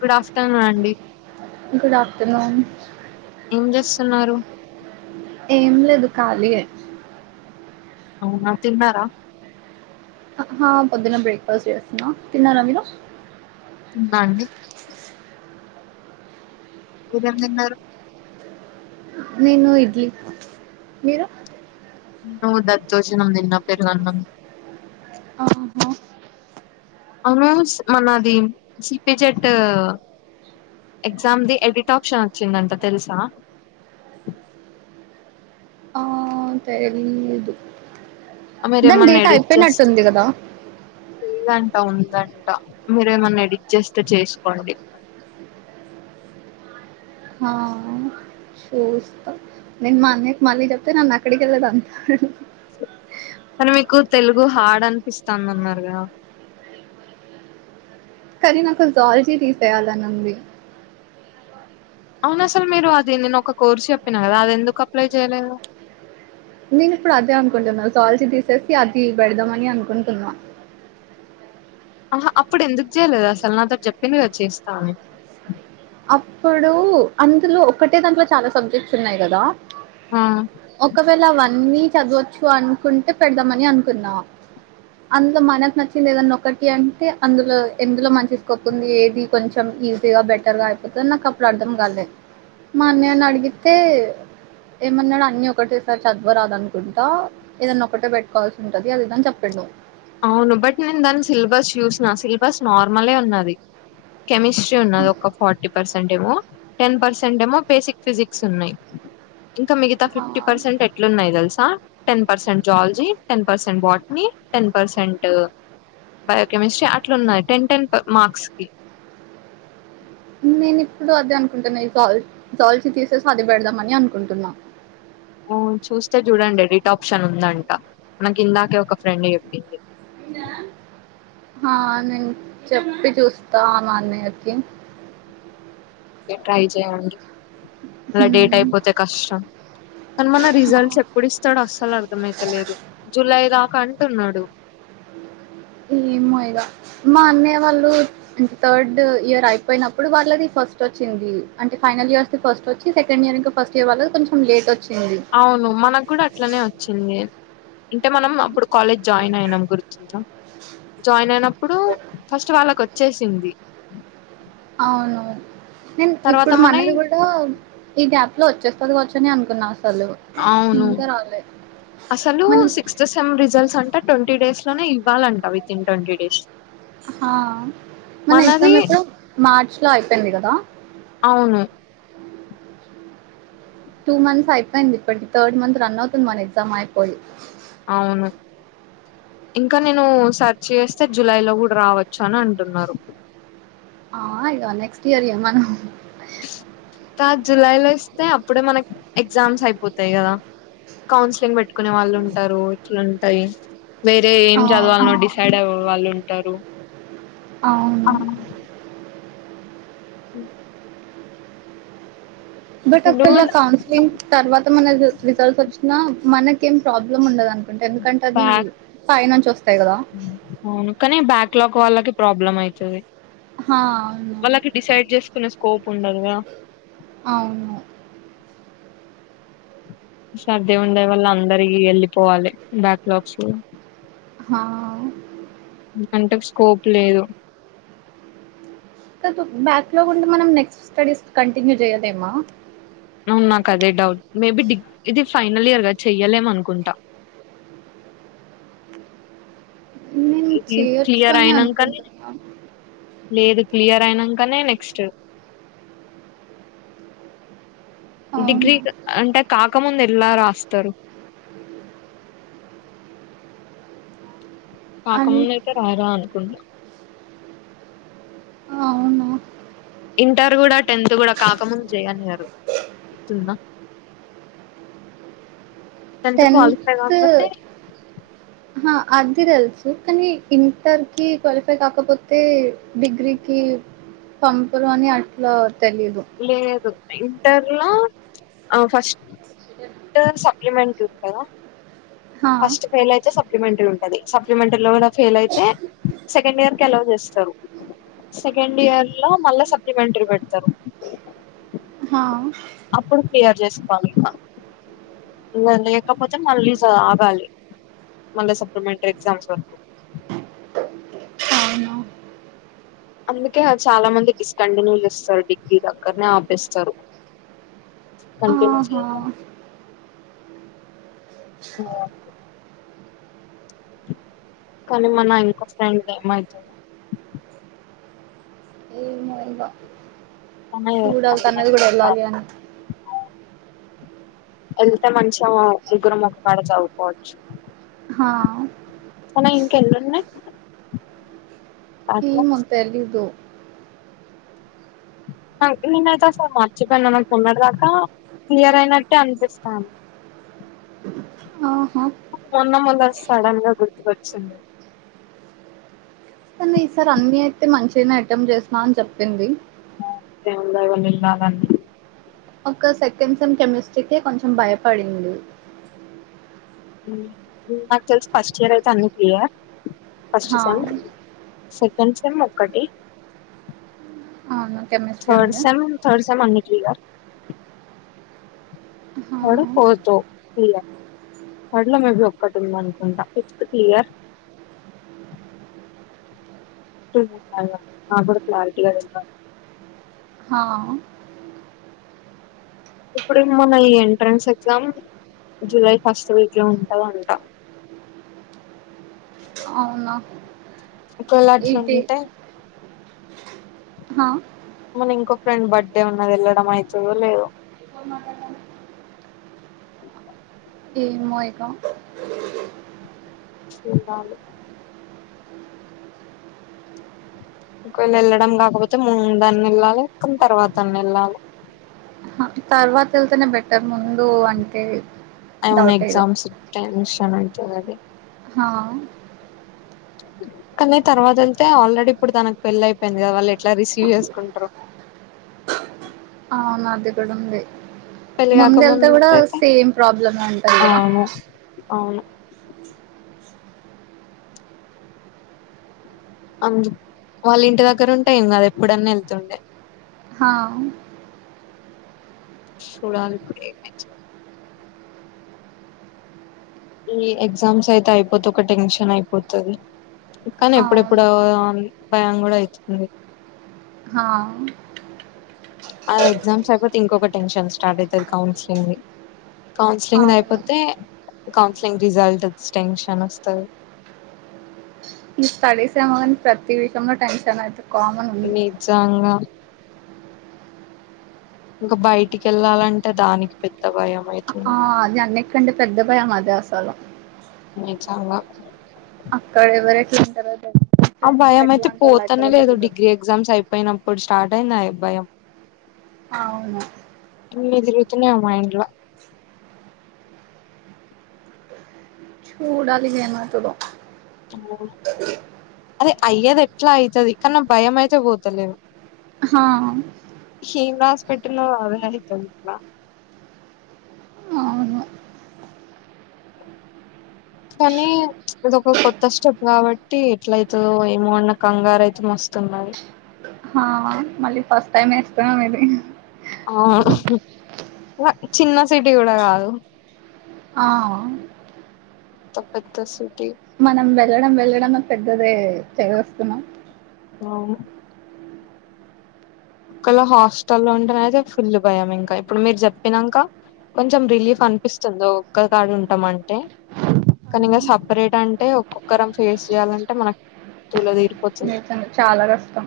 Good afternoon అండి good afternoon ఏం చేస్తన్నారు ఏం లేదు కాళీయే అవునా తిన్నారా ఆ పొద్దున్న బ్రేక్ఫాస్ట్ చేస్తున్నా తిన్నారా మీరు తిన్న అండి ఏమేం తిన్నారు నేను ఇడ్లీ మీరు నేను దదోజనం తిన్న పెరుగన్నం ఆహా అవును మనది సిపి జెట్ ఎగ్జామ్దిి ఎడిట్ ఆప్షన్ వచ్చిందంట తెలుసా ఆ తెలీదు దాని మీరేమన్నా డేటా ఎడిట్ చేస్త అయిపోయినట్టుంది కదా లేదంట ఉందంట మీరేమన్నా ఎడిట్ చేస్తే చేసుకోండి ఆ, చూస్తా నేన్ మా అన్నయకి మల్లి చెప్తే నన్న అక్కడికెళ్లాడు అంట కానీ మీకు తెలుగు హార్డ్ అనిపిస్తది అన్నారుగా కానీ నాకు జోలజీ తీసేయాలని ఉంది అవును అసలు మీరు అది నేను ఒక కోర్సు చెప్పినా కదా అది ఎందుకు అప్లై చేయలేదు నేను ఇప్పుడు అదే అనుకుంటున్నా సల్చీ తీసేసి అది పెడదామని అనుకుంటున్నా ఆహా అప్పుడు ఎందుకు చేయలేదు అసలు నాతో చెప్పింది కదా చేస్తాని అప్పుడు అందులో ఒకటే దాంట్లో చాలా సబ్జెక్ట్స్ ఉన్నాయి కదా ఆ. ఒకవేళ వన్ వీక్ చదవచ్చు అనుకుంటే పెడదామని అనుకున్నాం అందులో మనకు నచ్చింది ఏదన్నా ఒకటి అంటే అందులో ఎందులో మంచి స్కోప్ ఉంది ఏది కొంచెం ఈజీగా బెటర్గా అయిపోతుంది నాకు అప్పుడు అర్థం కలేేదు మా అన్నయ్య నేని అడిగితే ఏమన్నాడు అన్ని ఒకటేసారి చదవరాదు అనుకుంటా ఏదన్నా ఒకటే పెట్టుకోవాల్సి ఉంటది అది ఇదని చెప్పండు అవును బట్ నేను దాన్ని సిలబస్ చూసిన సిలబస్ నార్మలే ఉన్నది కెమిస్ట్రీ ఉన్నది ఒక ఫార్టీ పర్సెంట్ ట్ ఏమో టెన్ పర్సెంట్ ఏమో బేసిక్ ఫిజిక్స్ ఉన్నాయి ఇంకా మిగతా ఆ! ఫిఫ్టీ పర్సంట్ ఎట్లున్నాయి తెలుసా ten percent జల్జీ ten percent వట్ని ten percent biochemistry అట్లున్నాయి టెన్ టెన్ మార్క్స్ కి నేను ఇప్పుడు అదే అనుకుంటున్నా ఈ జల్ జాల్చి తీసేసి అది పెడదామని అనుకుంటున్నా అబ్ చూస్తే చూడండి ఎడిట్ ఆప్షన్ ఉందంట మనకి ఇందాకే ఒక ఫ్రెండ్ చెప్పింది ఉందా ఆ నేను చెప్పి చూస్తా ఆ మా అన్నయ్యకి ట్రై చేయండి ఇంకా డేట్ హ్మ్. అయిపోతే కష్టం కానీ మన రిజల్ట్స్ ఎప్పుడు ఇస్తాడో అసలు అర్థ అయితలేదు జూలై డా కా అంటున్నాడు ఏమోగా మా అన్నయ్య వాళ్ళు అంటే థర్డ్ ఇయర్ అయిపోయినప్పుడు వాళ్ళది ఫస్ట్ వచ్చంది అంటే ఫైనల్ ఇర్స్స్త ఫస్ వచ్చి సెకండ్ ఇయర్ ఇం ఫస్ట్ ఇయర్ వాల్ల కొంచం లేట్ వచ్చ అవును మనకు కూడా అట్లనే వచ్చింది అంటే మనం అప్పుడు కాలేజ్ జాయిన్ అయినాం గుర్తుంద జాయిన్ అయిన ఇప్పుడు ఫస్ట్ వాళ్ళకు వచ్చేసింది అవును అండ్ తర్వాత ఇప్పుడు మనయి మనది కూడా ఈ గ్యాప్ లో వచ్చేస్తుందివచ్చు అనుకున్నా అసలు అవును ఇంకా రాలే అసలు మనం సిక్స్త్ సెన్ రిజల్ట్స్ అంట ట్వంటీ డేస్ లోనే ఇవ్వాలంట వితిన్ ట్వంటీ డేస్ ఆ మన మనది ఎక్సమ్ ఎప్పుడు మార్చ్ లో అయిపోయింది కదా అవును టూ మంత్స్ అయిపోయింది ఇప్పటి థర్డ్ మంత్ రన్ అవుతుంది మన ఎగ్జామ్ అయిపోయి అవును ఇంకా నేను సర్చ్ చేస్తే జులై లో కూడా రావచ్చు అని అంటున్నారు ఆ ఇ నెక్స్ట్ ఇయర్య మన కా జులై లో ఇస్తే అప్పుడే మనకి ఎగ్జామ్స్ అయిపోతాయి కదా కౌన్సిలింగ్ పెట్టుకునే వాళ్ళు ఉంటారు ఇట్లాంటాయి వేరే ఏం అవును చదవాలను డిసైడ్ అయ వాళ్ళు ఉంటారు అవును ఉ బట్ ఇప్పుడు ఒక్కళ కౌన్సలింగ్ తర్వాత మన రిజల్ట్స్ వచ్చి నా మనకేం ప్రాబ్లం ఉండదు అనుకుంట ఎందుకంటే అది బ్యాక్ పైైనుంచి వస్ అవును కానీ బ్యాక్ లాక్ వాళ్ళకి ప్రాబ్లమ్ అవుతది హా, అవును వాళ్ళకి డిసైడ్ చేసుకునే స్కోప్ ఉండదు కదా అవును ష్ దేవుని దయ వల్ల అందరియి వెళ్ళిపోవాలి బ్యాక్ లాగ్స్ హా అంటే స్కోప్ లేదు కాదు బ్యాక్లాగ్ ఉంటే మనం నెక్స్ట్ స్టడీస్ కంటిన్యూ చేయలేమా అవును నాక్ అదే డౌట్ మేబి డిగ్ ఇది ఫైనల్ ఇయర్ గా చెయ్యలేమనుకుంటా నేను ఇది చేయొచ్చు క్లియర్ అని అయినాంకనే అనుకుంటున్నా లేదు క్లియర్ అయినంకనే నెక్స్ట్ డిగ్రీ అవును అంటే కాకముందే ఎల్లా రాస్తారు అన్ కాకముందైతే రాయ రాదనుకుంటా అవునా ఇంటర్ కూడా టెన్త్ కూడా కాకముందు చేయనియారు గుర్తుందా టన్త్ క్వాలిఫై కాకపోతే అహ అది తెలుసు కానీ ఇంటర్కిి క్వాలిఫై కాకపోతే డిగ్రీకి పంపారు అని అట్లా తెలీదు లేదు ఆ ఇంటర్ లో ఆ ఫస్ట్ సప్లిమెంటరీ ఉంటదా హా. ఫస్ట్ ఫెయిల్ అయితే సప్లిమెంటరీ ఉంటది టది సప్లిమెంటరీ లో కూడా ఫెయిల్ అయితే సెకండ్ ఇయర్ కి అలో చేస్తారు సెకండ్ ఇయర్ లో మళ్ళా సప్లిమెంటరీ పెడతారు హా ఇప్పుడు క్లియర్ చేసుకోవాలి మనం ఇగ లేకపోతే మళ్ళీ జ్ ఆగాలి మళ్ళి సప్లిమెంటరీ ఎక్జామ్స్ వరకు అవునా అందుకే చాలా మంది డిస్కంటిన్యూ చేస్తారు డిగ్రీ ఇగ అక్కన్నే ఆపేస్తారు కంటిన్యూ ఆహా చేయాలి అ కానీ మ నా ఇంకా ఫ్రెండ్ ఏమైతదో తనే చూడాలీ తనది అలానే కూడా ఎల్లాలి ఉండాలి. అని ఏళ్ళితే మంచిగ ముగ్గురం ఒక్కకాడ చదువుకోవచ్చు హా తనయి ఇంకేంనున్నాయి ఏమో తెలిదు నేనైతే అసలు మర్చిపోయినా నాకు మొ న్నటి దాకా క్లియర్ అయినట్టే అనిపిస్తాన్ ఆహా మొన్న మళ్ళీ సడన్ గా గుర్తుకొచ్చింది ఈ సార్ అన్ని అయితే మంచినే అటెంట్ చేసిన అని చెప్పింది దేవుని దయవల్ల ఎల్లలన్ని ఒక సెకండ్ సేమ్ కెమిస్ట్రీకే కొంచెం భయపడింది నాకు తెలిసి ఫస్ట్ ఇయర్ అయితే అన్ని క్లియర్ ఫస్ట్ హా సెమ్ సెకండ్ సెమ్ ఒక్కటి అవును కెమిస్ట్రీ థాడ్ ఉండే సెమ్ థర్డ్ సెమ్ అన్ని క్లియ్యర్ హా థర్డ్ ఫోర్త్ క్లియ్యర్ థడ్ లొ మేబీ ఒక్కటుందన్కుంటా ఫిఫ్త్ క్లియ్యర్ [unintelligible] నా గ్గూడా క్లారిటీ దెల్వద్ హా ఇప్పుడు మన ఈ entrance exam July first week లొ ఉంటదంట ఔన ఒక్వేల అట్లుంటె మ మన ఇంకొ ఫ్రెండ్ బడ్డే ఉన్నది యెళ్ళడమైతుదొ లేదొ ఏమొ ఇక చూద్దాంలె ఒక్వేల యెళ్ళడం గాకపోతే ముందన్నెళ్ళాలె కన్ తర్వాతన్నెళ్ళాలె తర్వాతెళ్తేనె బెటర్ ముందు అంటే డౌటే ఇగ ఔనెగ్జామ్స్ టెన్షనైతుందది హా కానీ తర్వాతెళ్తే ఆల్రెడిప్పుడు తనక్ పెళ్లైపొయ్ంది గద వాళ్ళెట్ల రిసీవ్ జేస్కుంట్రొ ఔనదికూడుంది పెళ్లి ముందెళ్తే కాకముందు గుడా అయితే సేమ్ ప్రాబ్లమే ఉంటది గద ఔను అందు వాళ్ళింటి దగ్గరుంటె ఏం గాదెప్పుడన్నెళ్తుండే హా చూడాలిప్పుడు [unintelligible] ఈ ఎగ్జామ్సైతె ఐపోతె ఒక టెన్షనైపోతది కాని అవును ఎప్పుడెప్పుడా అని భయం గుడైతుంది హా ఆ ఎగ్జామ్సైపొతే ఇంకొక టెన్షన్ స్టార్టైతది కౌన్స్లింగ్ది అవును కౌన్సిలింగ్దైపొతే కౌన్స్లింగ్ రిజల్ట్ద్ స్టెన్షనొస్తది [unintelligible] సాన్ ప్రత్తి విషము టెన్షనైతు నిజంగ ఇంక బైటికెళ్ళాలంటే దాన్కి పెద్ద భయమైతుంది ఆ అది అన్నిట్ కంటె పెద్ద భయమది అసలు నిజంగ అక్కడెవరట్లుంటరో తెలీద్ అ భయమైతె పోతనొ లేదొ డిగ్రీ ఎగ్జామ్సైపొయ్నమ్ ఇప్పుడ్ స్టార్టైంది అయ భయం ఔను [unintelligible] దిరుగుతున్నయ్ మా ఇంట్లొ చూడాలి జనాతురొ ఓ అదె అయ్యేదెట్ల అయ్తది కాన్ న భయమైతె పోతలేదు హా హీం రాసి పెటల్ అవనతుందిట్లా అవును కానీ ఇదొక కొత్త స్టెప్ కాబట్టి ఎట్ల అయితుందో ఏమోన్న కంగారు అయితే మస్త ఉన్నది హా మళ్ళీ ఫస్ట్ టైమ్ వేస్తున్నాం ఇది ఆ చిన్న సిటీ కూడా కాదు ఆ పెద్ద పెద్ద సిటీ మనం వెళ్ళడం వెళ్లడం పెద్దదే చదిస్తున్నాం అవునూ ఒక్కళ హాస్టల్ ఉంటున అదతే ఫుల్ భయం ఇంకా ఇప్పుడు మీరు చెప్పినాక కొంచెం రిలీఫ్ అనిపిస్తుందో ఒక్కదాని ఉంటాం అంటే కానీ ఇంకా సపరేట్ అంటే ఒక్కొక్కరం ఫేస్ చేయాలంటే మనకు దుల్ల తిరిపోతది చాలా కష్టం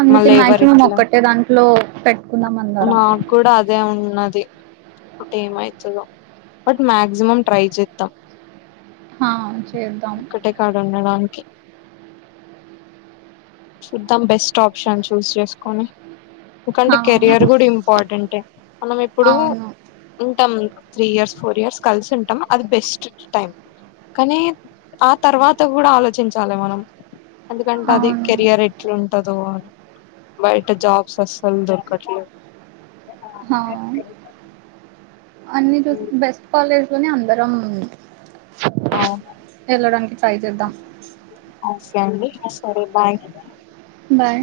అందుకే మళ్ళ మాక్సిమం ఎవరిట్లా ఒక్కటే దాంట్లో పె మాకు కూడా అదే ఉన్నది అ ఏమవుతుందో బట్ మక్సిమమ్ ట్రై చేద్దాం హా, చేద్దాం ఒక్కటేకాడ ఉండడానికి చూద్దాం బెస్ట్ ఆప్షన్ చూస్ చేసుకుని ఎందుకంటే హా, కెరియర్ కూడా ఇంపార్టెంట్ మనం ఇప్పుడు అవును ఉంటాం త్రీ ఇయర్స్ ఫోర్ ఇయర్స్ కలిసి ఉంటాం అది బెస్ట్ టైం కానీ ఆ తర్వాత కూడా ఆలోచించాలి మనం ఎందుకంటే అది అవును కెరియర్ ఎట్లాంటదో అని బయట జాబ్స్ అసలు దొకు రకట్లే హా అన్ని చూసి బెస్ట్ కాలేజ్ లోని అందరం అవును వెళ్ళడానికి ట్రై చేద్దాం ఓకే అండి సరే బాయ్ బయ్